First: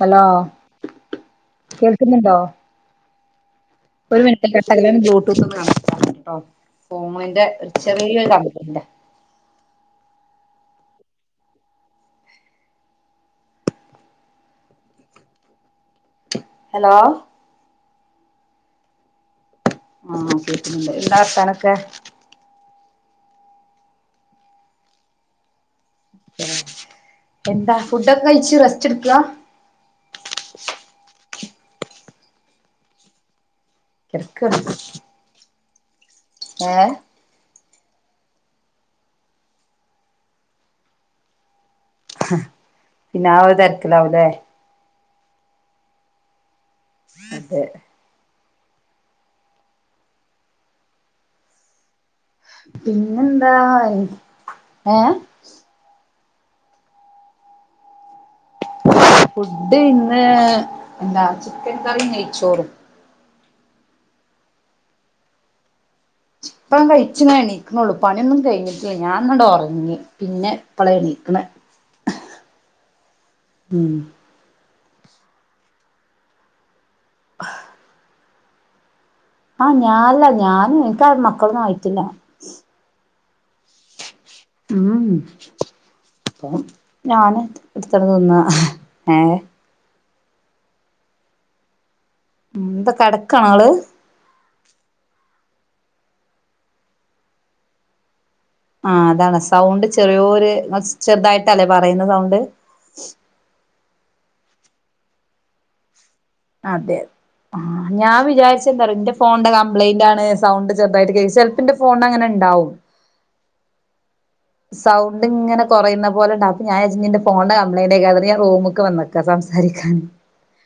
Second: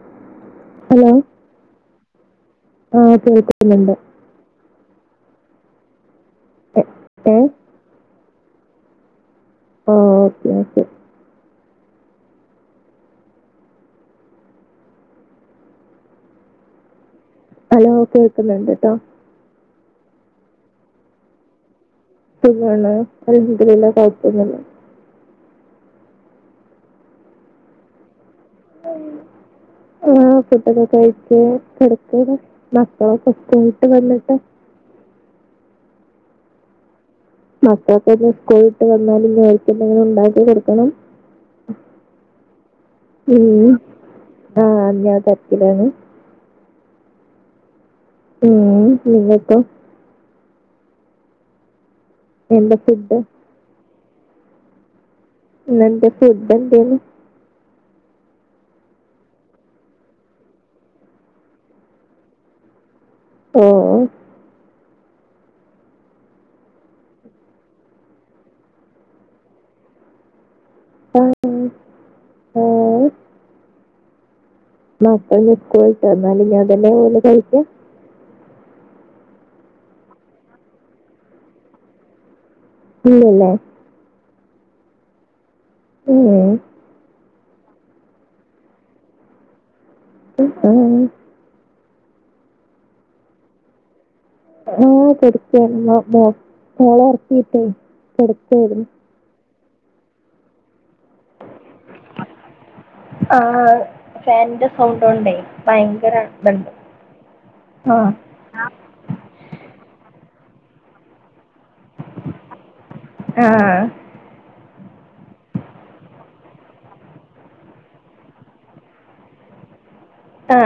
Hello hello കേൾക്കുന്നുണ്ടോ? ആ കേൾക്കുന്നുണ്ട് ഒരു മിനി [unintelligible] കട്ട അൻ ബ്ലൂടൂത്ത്ന്ന് കാണററ്ആക കേട്ടോ എ ഏ ഫോണിന്റെ ചെറിയൊ [inaudible] [unintelligible] ഓ ഓക്കെ ഓക്കേ ഹലോ? ഹലോ കേൾക്കുന്നുണ്ട് ട്ടോ. ആ കേട്ടുന്നുണ്ട് എന്താ വർത്താനം ഒക്കെ. സുഖാണ് അൽഹംദുലില്ലാ കുഴപ്പമില്ല. എന്താ ഫുഡ്ക്കെ ആഹ ഫുഡ് ഒക്കെ കഴിച്ച് കിട്ക്കകണ് മക്കളൊക്കെ സ്കൂൾ [unintelligible] ഹെ മക്കളൊക്കെ സ്കൂൾ ഇട്ട് വന്നാല് ഓർക്ക് എന്തെങ്കിലും ഉണ്ടാക്കി കൊടുക്കണം. പിന്നെ ഉ ആ ഒരു തിരക്കിലാവൂലേ ആഹ ഞാ തക്കിലാണ്. അതെ ഉം നിങ്ങൾക്കോ എന്താ ഫുഡ് പിന്നെന്താ ഏ ഇനാ എന്ത ഫുഡ് എന്തായിരുന്നു. ഫുഡ് ഇന്ന് എന്താ ചിക്കൻ കറി നെയ്യ് ച്ചോറും. ഓ ഇപ്പ കഴിച്ച് എണീക്കുന്നുള്ളൂ. പണിയൊന്നും കഴിഞ്ഞിട്ടില്ല. ഞാൻ ഒന് ഉറങ്ങി പിന്നെ. ഇപ്പളാ എണീക്കണെ [unintelligible] ആ ഉം മക്കളെ സ്കൂള്ട് ന്നാലും ഞാൻതന്നെ ഒല് കഴിക്കാ ആഹ് ഞാനല്ല ഞാന് എനിക്ക മക്കളൊന്നും ആായിട്ടില്ല. ഇലല്ലേ? ഉം അപ്പ ഉം. ഞാന്. എടുത്തിട്ത്തിന്ന ഏ ആഹ [unintelligible] ഉം ന്ത കടക്കാണോ ങ്ങള് ആ കെടക്കായിരുന്നു മോ മോളെ ഒറക്കിയിട്ടേ കൊടക്കായിരുന്നു ആഹ് അതാണ് സൗണ്ട് ചെറിയോര് ങ്ങള് ചെറുതായിട്ടല്ലേ പറയുന്നത് സൗണ്ട് ഫാൻന്റെ സൗണ്ട ഉണ്ടേ ഭയങ്കര അതെ ആ ഞാൻ വിചാരിച്ച എന്താറ എന്റെ ഫോണിന്റെ കംപ്ലൈന്റ്ണ് സൗണ്ട് ചെറതായിട്ട്െ [unintelligible] ൽപ്പിന്റെ ഫോൺ അങ്ങനെ ഉണ്ടാവും ആ സൗണ്ട്ങ്ങനെ കൊറയുന്ന പോലെണ്ട് അപ്പൊ ഞാൻ വിജിരിച്ച് ന്റെ ഫോൺന്റെ കംപ്ലയിന്റയിക്കാരം ന്നിട്ട് ഞാൻ റൂമക്ക് വന്ന്ക്കാ സംസാരി രിക്കാന് ആ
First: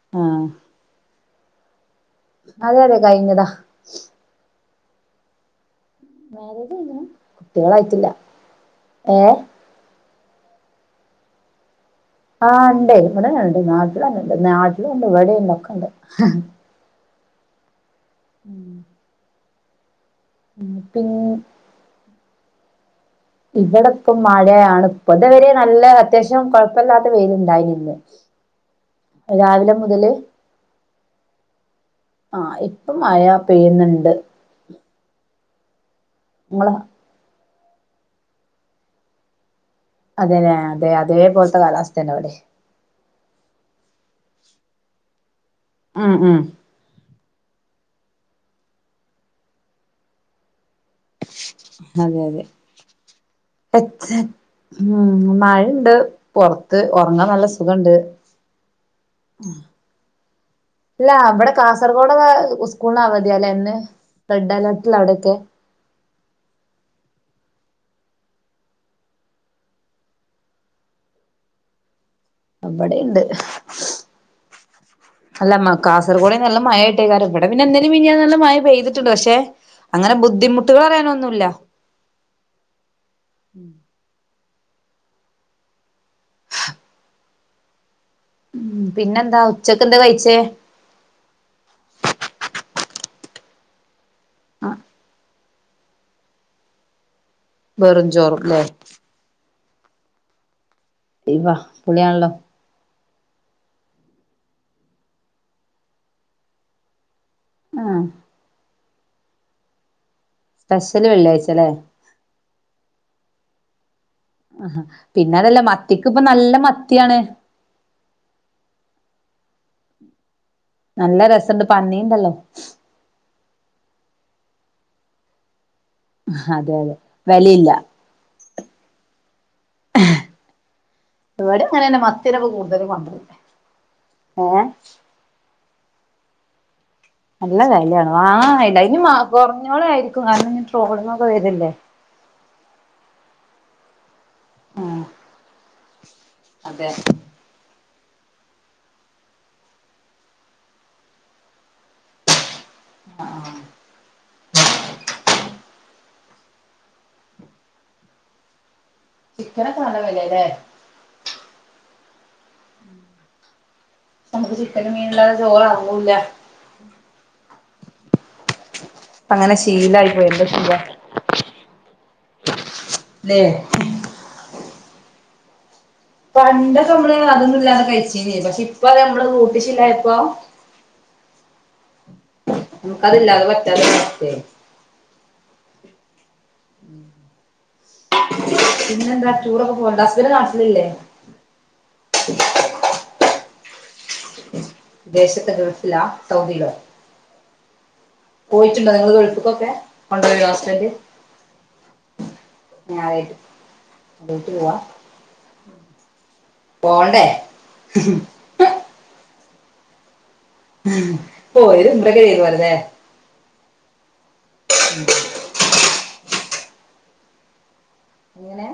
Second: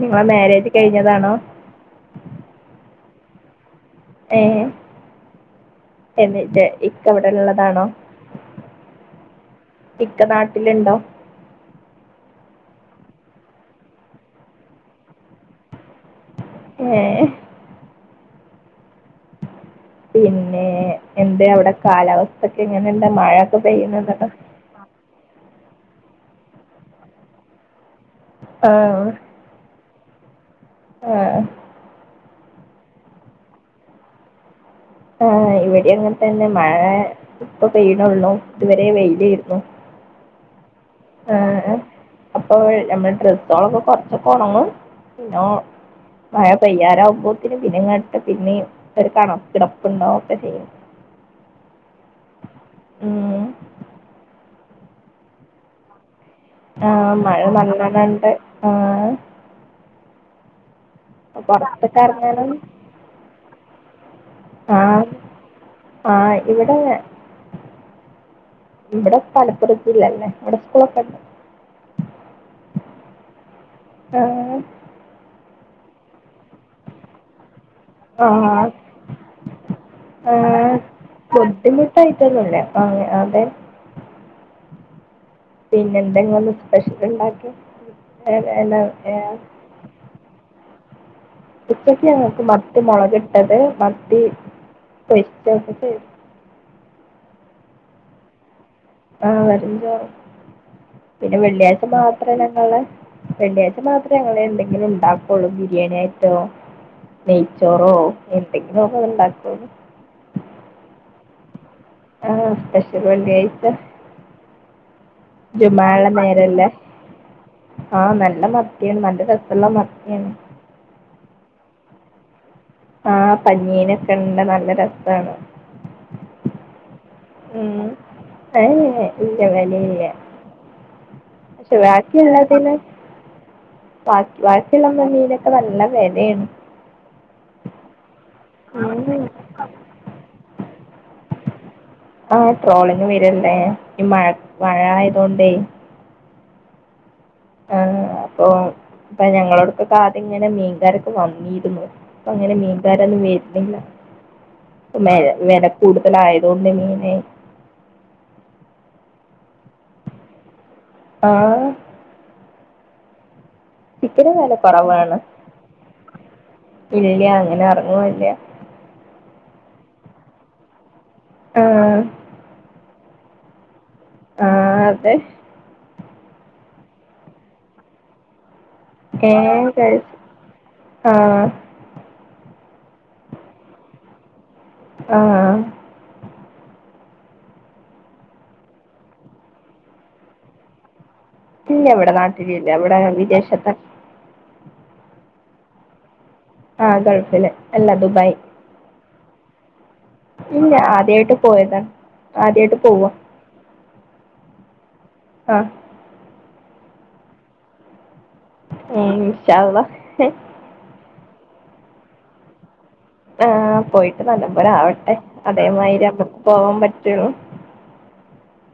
നിങ്ങളെ ആഹ് മാരേജ് കഴിഞ്ഞതാണോ അതെ അതെ കൈഞ്ഞതാ ഏ എന്നിട്ട് മാരേജ് കഴിഞ്ഞ്ണ് ഇക്കവിടെള്ളതാണോ കുട്ടികളായിട്ടില്ല ഏ ഇക്കനാട്ടിലുണ്ടോ ആ ണ്ടേയ് ഇവിടെന്നണ്ട് നാട്ടിലന്നെണ്ട് നാട്ടിലുണ്ട് ഇവടീണ്ട് ഒക്കെണ്ട് ഏ ഉം പിന്നെ പിൻ എന്തേ അവിടെ കാലാവസ്ഥൊക്കെ എങ്ങനെണ്ട് ഇവിടെ ഇപ്പം മഴയാണ് ഇപ്പതുവരേ നല്ല അത്യാവശ്യം കൊഴപ്പല്ലാത്ത വെയിലുണ്ടായിനിന്ന് ആ മുതല് ആ ആ ആ ഇപ്പം മയ പെയ്യുന്നുണ്ട് ആ ഇവിടിം അങ്ങനെ തന്നെ ഇങ്ങളെ മഴ ഇപ്പൊ പെയ്യ്ണുള്ളു ഇതുവരെ വെയിലായിരുന്നു അതേലേ ആ ആ അപ്പൊ നമ്മളെ ഡ്രസ്സാളൊക്കെ കൊർച്ചൊ പൊണങ്ങും പിനോ ഉം ഉം മഴ പെയ്യരാവുമ്പോൾ പിന്നെ പിന്നെങ്ങാട്ട് പിന്നെയും ഒരു കണ ക്കിടപ്പുണ്ടാവും ഒക്കെ ചെയ്യും അതെ അതെ ഉം പച്ച ഉം മഴണ്ട് പൊർത്ത് ആഹ് ഒർങ്ങാൻ മഴ നല്ല സുഖണ്ട് നല്ലോണണ്ട് ആഹ് ഇല്ലാ ബടെ പൊറത്ത്ക്ക് കാസർഗോടൊക്കെ എറങ്ങാനൊന്നും സ്കൂളിനവതിയാല്ലേ ഇന്ന് റെഡ് ആ അലേർട്ടിലാ അവിടെയൊക്കെ ആ ഇവിടെ ഇവിടെ മലപ്പുറത്തില്ലല്ലേ ഇവിടെ സ്കൂളൊക്കെണ്ട് ബടീണ്ട് ആഹ് അല്ല മക്ക കാസർഗോട് നല്ല മഴായിട്ടയ്ക്കാരം ബടെ പിന്നെ ഇന്നലിം മിഞ്ഞാന്നും നല്ല മഴ ആഹ് പെയ്തിട്ടുണ്ട് പക്ഷേ അങ്ങനെ ആഹ് ബുദ്ധിമുട്ടുകളറിയാനൊന്നുല്ല ബുദ്ധിമുട്ടായിട്ടൊന്നുല്ല ആഹ് അതെ പിന്നെ എന്ത ങ്ങളിന്ന് സ്പെഷ്യലുണ്ടാക്കി [unintelligible] അല്ല ഉം ഏ പിന്നെന്താ ഉച്ചക്ക് എന്താ കഴിച്ചേ ഉച്ചയ്ക്ക് ഞങ്ങൾക്ക് മത്തിമുളകിട്ടത് മത്തി ആ [unintelligible] വെറും ചോറുംലേ ആ വെറും ചോറ് പിന്നെ ഇവാ വെള്ളിയാഴ്ച പൊളിയാണല്ലോ മാത്രല്ലേ ങ്ങള് വെള്ളിയാഴ്ച്ച മാത്രേ ഞങ്ങള് എന്തെങ്കിലും ഉണ്ടാക്കുള്ളൂ ബിരിയാണി ആയിട്ടോ നെയ്ച്ചോറോ ആ എന്തെങ്കിലും ഒക്കെ ങ്ങനെണ്ടാ [unintelligible] സ്പെഷല് വെള്ളിയാഴ്ച്ചലേ ആ സ്പെഷല് വെള്ളിയാഴ്ച്ച ആഹാ പിന്നെ അതല്ല മത്തിക്ക് ഇപ്പ നല്ല മത്തിയാണ് ആ നല്ല മത്തിയാണ് നല്ല രസള്ള മത്തിയാണ് നല്ല രസണ്ട് പന്നീൻണ്ടല്ലോ ആ പനീനൊക്കെ ഇണ്ട് നല്ല രസാണ് അതെ അതെ വെലീല്ല ഹേ ഹേ ഇല്ല വലയില്ല ഇവിടെ പക്ഷെ അങ്ങനെന്നെ മത്തിനെ ഇപ്പോ ബാക്കിയ്ള്ളതിന് കൂടുതൽ കൊണ്ടരല് ബാ ഏ ബാക്കിള്ള മീന് നല്ല വെലേണ് നല്ല വെലേണ് ആ അയ്ലയ്ന് കോർഞ്ഞോളായിരിക്കും കാരണം ഇ ട്രോളിങ്ങോക്കെ വെര്ല്ലേ ആ ട്രോളിങ്ങ് വെര്ല്ലേ ഈ മഴ മഴ ആ ആയതൊണ്ടേ അതെ ആ അപ്പൊ ഇപ്പ ഞങ്ങളോട്ക്കൊക്കെ ആദ്യം ഇങ്ങനെ മീൻകാരൊക്കെ വന്നിരുന്നു ഇപ്പം അങ്ങനെ മീൻകാരൊന്നും വെര്ന്നില്ല മേല വെല കൂടുതലായതൊണ്ട് [unintelligible] ചിക്കനോക്കെ നല്ല വെലഴാല്ലേ ആ ചിക്കന് വെല നമുക്ക് ചിക്കനും കോറവാണ് മീനില്ലാതെ ചോറ് എറങ്ങൂല്ല ഇല്ല അങ്ങനെ എറങ്ങുല്ല അങ്ങനെ ശീലയി പോയി എന്താ ചെയ്യാ ആഹ് ല്ലേ ആ അതെ പണ്ടൊക്കെ മ്മള് അതൊന്നും ഇല്ലാതെ കഴിച്ചിനി പക്ഷെ ഇപ്പ നമ്മള് ഏഹ് [unintelligible] ഇപ്പൊ കഴിച്ചു ആഹ് നമുക്ക്‌തില്ലാതെ പറ്റാതെ ഒരവസ്ഥയായി ആ ആ പിന്നെ എന്താ ടൂറൊക്കെ പോവലുണ്ടോ? ഹസ്ബന്റ് നാട്ടിലില്ലേ? ഇല്ല ഇവിടെ നാട്ടില് ഇല്ല ഇവിടെ വിദേശത്ത വിദേശത്ത് ഗൽഫ്‌ലാ ആ ഗൾഫ്‌ല് അല്ലാ ദു പോയിട്ട്ണ്ടോ നിങ്ങള് ഗൾഫ്‌ക്കൊക്കെ കൊണ്ടോയോ ഇല്ല ഹസ്ബന്റ് ആദ്യായിട്ട് പോയതാ ആദ്യായിട്ട് പോവാ [unintelligible] അ പോണ്ടേ ഉം ഇൻഷാ അള്ളാ പോഴാ ഒരു ഹുംമ്റയോക്കെ ചെയ്ത് പോരല്ലേ ആ പോയിട്ട് നല്ല പോലെഴാവട്ടെ അതേ മായ്രി പോവാൻ പറ്റോ എങ്ങനെ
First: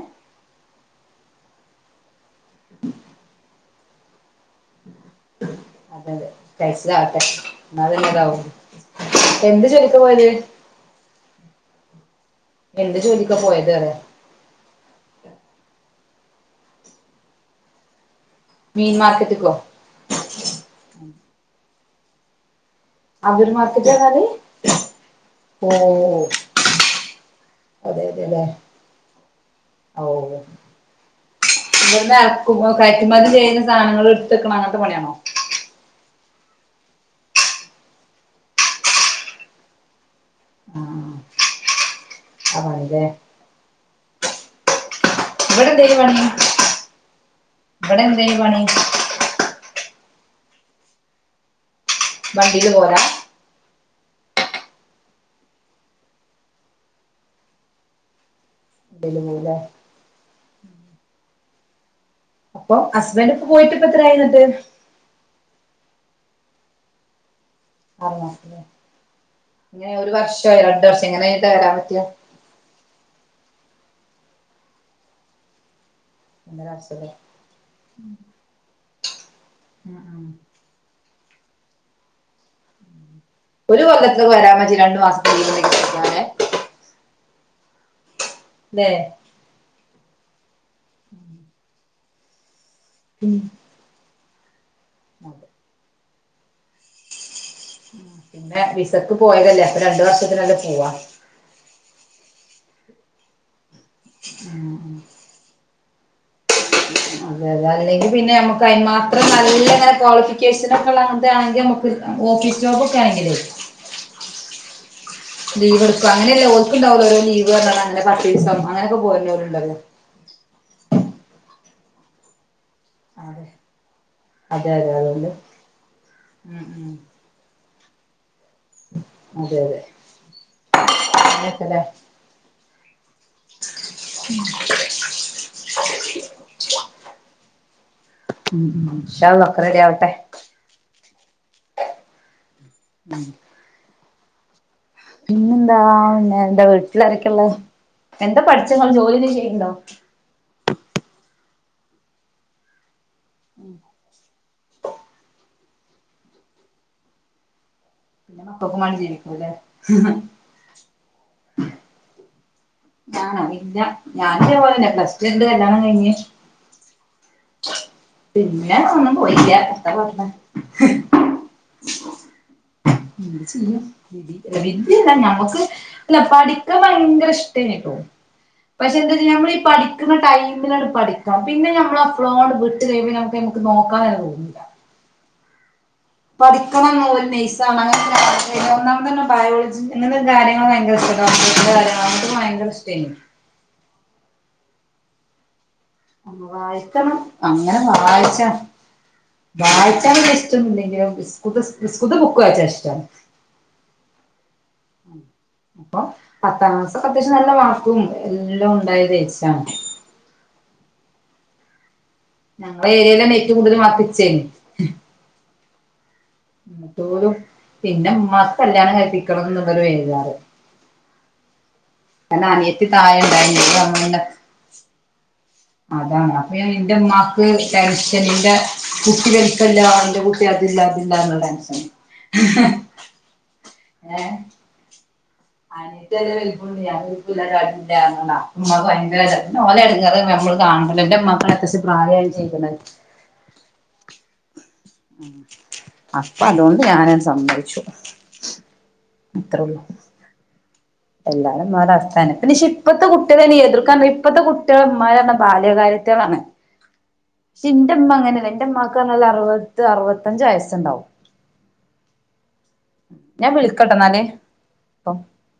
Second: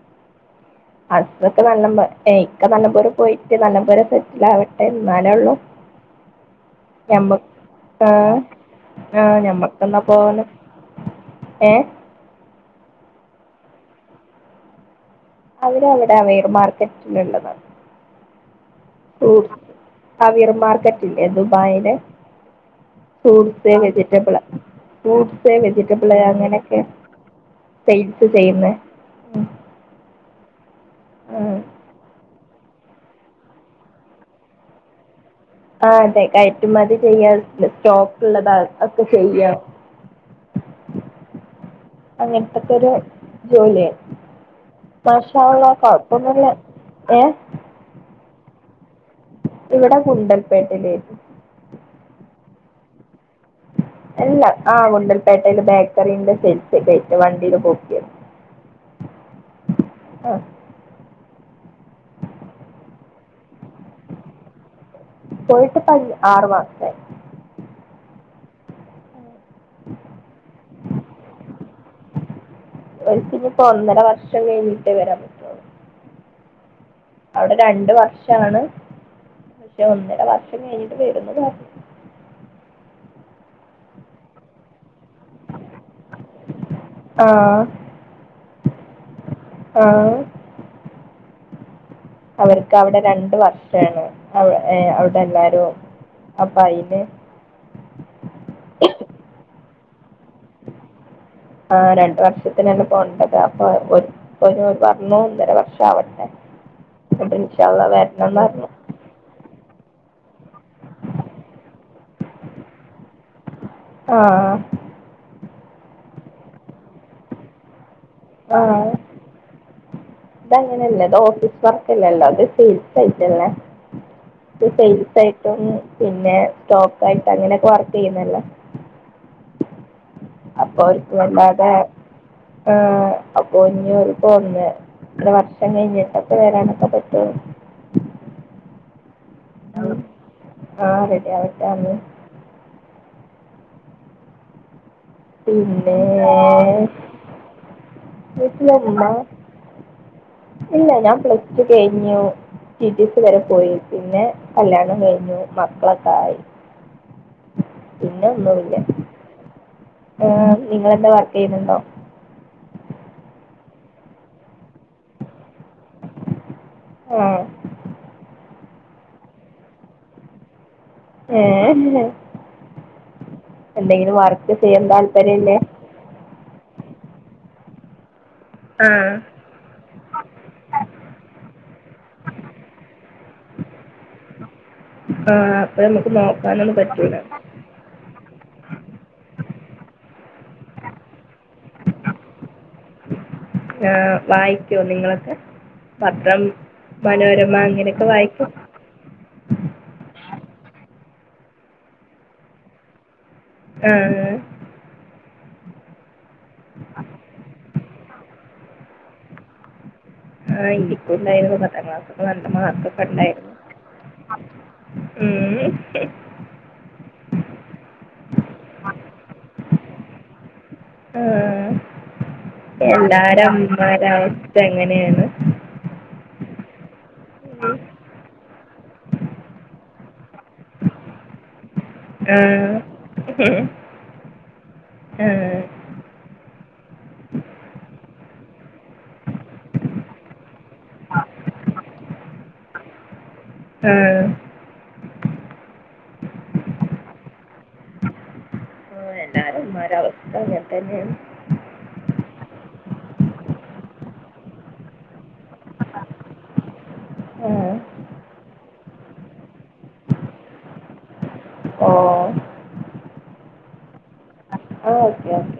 [unintelligible] ഇക്ക നല്ലപോലെ പോയിട്ട് നല്ലപോലെ സെറ്റ്ല് ആവട്ടെ എന്നാലേ ഒള്ളു അതെ അതെ കഴിച്ചിലാവട്ടെ എന്നാലന്നെ ഇതാവു ആ ഞമ്മക്കന്നാ പോവാലോ ഏ എന്ത് ജോലിക്കാ പോയത് അറിയോ? അവര് അവിടെ വെയർ മാർക്കറ്റിനുള്ളതാണ് മീൻ ഓ മാർക്കറ്റ്ക്കോ അവിയർ മാർക്കറ്റ് ഇല്ലേ ദുബായില് അവ്ര് മാർക്കറ്റ്ന്ന് പർഞാല് വെജിറ്റബിള് ഫ്രൂട്ട്സ് ഓ വെജിറ്റബിള് അങ്ങനെയൊക്കെ അതെ സെയിൽസ് അതെല്ലെ ചെയ്യുന്നെ ഉം ഓ ആഹ് ഇവട്ന്ന് എറക്കുബം കയറ്റുമതി ചെയ്യുന്ന സാധനങ്ങള് ഇട്ത്ത്ക്ണ അങ്ങനത്തെ പണിയാണോ ആ അതെ കയറ്റുമതി ചെയ്യാം സ്റ്റോക്ക് ഉള്ളതാ ഒക്കെ ചെയ്യാണ് ആ അങ്ങൻത്തെക്കോരു പണില്ലേ ജോലിഴാണ് മാഷാ ഇവിടെ അള്ളാ എന്തേലും പണി കൊഴപ്പൊന്നുല്ല ഏ [unintelligible] വ്ടെ ഗുണ്ടൽപേട്ടില് വണ്ടീല് പോലാ എല്ലാ ആ കുണ്ടൽപേട്ടയില് ബേക്കറിന്റെ സെയിൽസ് ഒക്കേയിട്ട് വണ്ടീല് പോക്കേയിരുന്നു [unintelligible] അ അപ്പൊ ഹസ്ബന്റ് ഇപ്പോ പോയിട്ട് ഇപ്പ എത്രായിന്ന്ട്ട് പോയിട്ടിപ്പോ അഞ് ആറു മാസായി [unintelligible] ഇങ്ങനെ ഒരു വർഷോ ആ രണ്ട് വർഷോ എങ്ങനെ കേറാൻ പറ്റ ഓരി‌ക്കിനീപ്പോ ഒന്നര വർഷം കഴിഞ്ഞിട്ടേ വരാൻ പറ്റൊള്ളു ഒന്നര വർഷം അവിടെ രണ്ട് വർഷാണ് പക്ഷെ ഒന്നര വർഷം കഴിഞ്ഞിട്ട് വ രാന്ന് പറഞ്ഞ് ഒരു കൊല്ലത്തില് വരാൻ പറ്റി രണ്ടു മാസത്തി ലീവൊക്കെ കിട്ടികഴിഞ്ഞാല് ആ ഇല്ലേ ആ അവർക്ക് അവിടെ രണ്ട് ഉം വർഷാണ് അവ ഏഹ് അവിടെ എല്ലാരും അപ്പ അയില് പിന്നെ വിസക്ക് പോയതല്ലേ അപ്പൊ രണ്ട് വർഷത്തിനല്ലേ പോവാ ആ രണ്ട് വർഷത്തിനന്നേ പോവേണ്ടത് അപ്പൊ ഓ ഓര് പറഞ്ഞു ഒന്നര വർ ഷാവട്ടെ അതെ അതെ അല്ലെങ്കി പിന്നെ നമ്മുക്ക് പറഞ്ഞു അതിന് മാത്രം നല്ലിങ്ങനെ ക്വാളിഫിക്കേഷനൊക്കെ ഇള്ള അങ്ങെനത്തെ ആണെങ്കിൽ നമുക്ക് ഓഫീസ് ജോബൊക്കെ ആണെങ്കിലേ ആ ലീവ് എടുക്കാം അങ്ങനെയല്ല ഓൽക്കുണ്ടാവല്ലോ ഓരോ ലീവ് പറഞ്ഞ അങ്ങനെ പത്ത് ദിവസം ആ അങ്ങനൊക്കെ പോരുന്നവരുണ്ടല്ലോ ഇതങ്ങനെയല്ല ഇത് ഓഫീസ് വർക്കല്ലല്ലോ ഇത് സെയിൽസ് അതെ ആയിട്ടല്ലേ ഇത് അതെ അതെ സെയിൽസ് അതുകൊണ്ട് ആയിട്ടും പിന്നേ ഉം ഉം സ്റ്റോക്ക് ആയിട്ടും അങ്ങനെയൊക്കെ വർക്ക് ചെയ്യുന്നല്ലോ അതെ അതെ അപ്പൊ അവർക്ക് വല്ലാതെ അങ്ങനെയൊക്കെല്ലേ ഏഹ് അപ്പൊ [unintelligible] ഇത്ര വർഷം കഴിഞ്ഞിട്ടൊക്കെ വരാനൊക്കെ പറ്റുള്ളൂ ഉം ഉ ഇന്ഷാ അല്ലാഹ് ഒക്കെ റെഡി ആവട്ടെ. ആ റെഡി ആവട്ടെ ആമീൻ ഉം പിന്നെന്താ പിന്നെ പിന്നെ എന്താ വീട്ടിലാരക്കെ ഇള്ളെ? എന്താ പഠിച്ചേന്ന് പറഞ്ഞെ ജോലി വീട്ടിലുമ്മ എന്തേലും ചെയ്യന്നുണ്ടോ? ഇല്ല ഞാൻ പ്ലസ് ടു കഴിഞ്ഞു ടി. ടി. സി വരെ പോയി പിന്നെ കല്യാണം കഴിഞ്ഞു മക്കളൊക്കെ ആയി പിന്നെ ഒന്നുമല്ല മക്കൾക്കും വേണ്ടി ജീവിക്കും അല്ലേ ഏഹ് നിങ്ങെളെന്താ വർക്ക് ചെയ്യുന്നുണ്ടോ ഞാനോ ഇല്ല ഞാനതേ പോലെന്നെ പ്ലസ് ടു കഴിഞ്ഞട്ട് കല്യാണം കഴിഞ്ഞ് ആ പിന്നാ ഒന്നും പോയില്ല [unintelligible] ഏഹ് എന്ത് ചെയ്യും എന്തെങ്കിലും വിധി. വർക്ക് അല്ല ചെയ്യാൻ വിധിയല്ല താല്പര്യല്ലേ ഞമ്മക്ക് അല്ല പഠ ക്കാൻ ഭയങ്കര ഇഷ്ട്ടേനിട്ടോ പക്ഷെ ആഹ് എന്താന്ന് വെച്ചാൽ നമ്മളീ പഠിക്കണ ടൈമിലങ്ങട് പഠിക്കണം. പിന്നെ നമ്മൾ ഫ്ലോ അങ്ങട് വിട്ട്കഴിയുമ്പോൾ ന മുക്ക് നോക്കാനേ അത് തോന്നില്ല. ആ പഠിക്കണം എന്നൊള്ള ഒരു നേഴ്സാകണം [unintelligible] ഒന്നാമതന്നെ ബയോളജി എന്നണ് കാര്യങ്ങള് ഭയങ്കര ഇഷ്ട്ടേയിരുന്നു ഡോക്ടേഴ്‌സിന്റെ കാര്യങ്ങള് അങ്ങനത്തെ ഭയങ്കര ഇഷ്ട്ടേയിരുന്നു ആ വായിക്കോ നിങ്ങളക്കെ പത്രം വായിക്കണം മനോരമ ഇങ്ങനെയൊക്കെ വായിക്കോ വായിച്ചാാന ഇഷ്ടന്ന ഇില്ലെങ്കിലും സ്കൂൾത്ത സ്കൂൾത്ത ബുക്ക് വായിച്ചാ ഇഷ്ടമാണ് ഹ് മ് അപ്പൊ പത്താം ക്ലാസ്സ്‌ അത്യാവശ്യം നല്ല മാർക്കുണ്ട് എല്ലാം ഉണ്ടായത്േച്ചാണ് ആഹ് ഇനിക്കുണ്ടായിരുന്നു പത്താം ക്ലാസ് നല്ല ഞങ്ങളെ മാർക്കക്ക ഏരിയയിലെന്നെ ഇണ്ടായിരുന്നു ഏറ്റവും കൂടുതൽ മാർക്ക് ഇച്ചേനി ഉം [unintelligible] പിന്നുമ്മാക്ക് കല്യാണം കഴിപ്പിക്കണം എന്നുള്ളൊരു ബേജാറ് ആഹ കാരണം അനിയത്തി താഴെ ഉണ്ടായിനി ഓള് എല്ലാരുമ്മാരെ അന്നന്നെ അവസ്ഥ അങ്ങനെ ആണ് അതാണ് അപ്പൊ ഞ നിന്റെ ഉമമാക്ക് ടെൻഷൻ നിന്റെ കുട്ടി വെൽപ്പല്ല ന്റെ കുട്ടി അതില്ല അതില്ല എന്നുള്ള ടാൻഷൻ ആഹ് ആഹ ആഹ് അയിട്ട് വിണ്ട് ഞാനരാടി ഉ ഭയങ്കര മല എടുക്ക അ നമ്മള് കഡലന്റെ മമ്മക്കള അത്യാശം പ്രായാണ് ചെയ്ക്കുന്നത്. ആഹ് അപ്പൊ അതുകൊണ്ട് ഞാനങ്ങ് സമ്മതിച്ചു ആ അത്രേ ഉള്ളൂ എല്ലാരുംമാര അവസ്ഥ ങ്ങൻ തന്നെ എല്ലാരും മര അവസ്ഥാന പിന്നെക്ഷെ ഇപ്പഴത്തെ കുട്ടികളെെ എതിർക്കാൻ ഇപ്പത്തെ കുട്ടികളമാര ബാല്യകാര്യത്താണ് പക്ഷെ ആഹ് എന്റെ അമ്മ അങ്ങനെയല്ല എന്റെ അമ്മമാക്കാണല്ല അറുപത് അറുപത്തഞ്ച് വയസ്സുണ്ടാവും ഓ ഞാൻ വിള കെട്ടെന്നാലേ ആ അപ്പൊ ഓക്കെ ഓക്കെ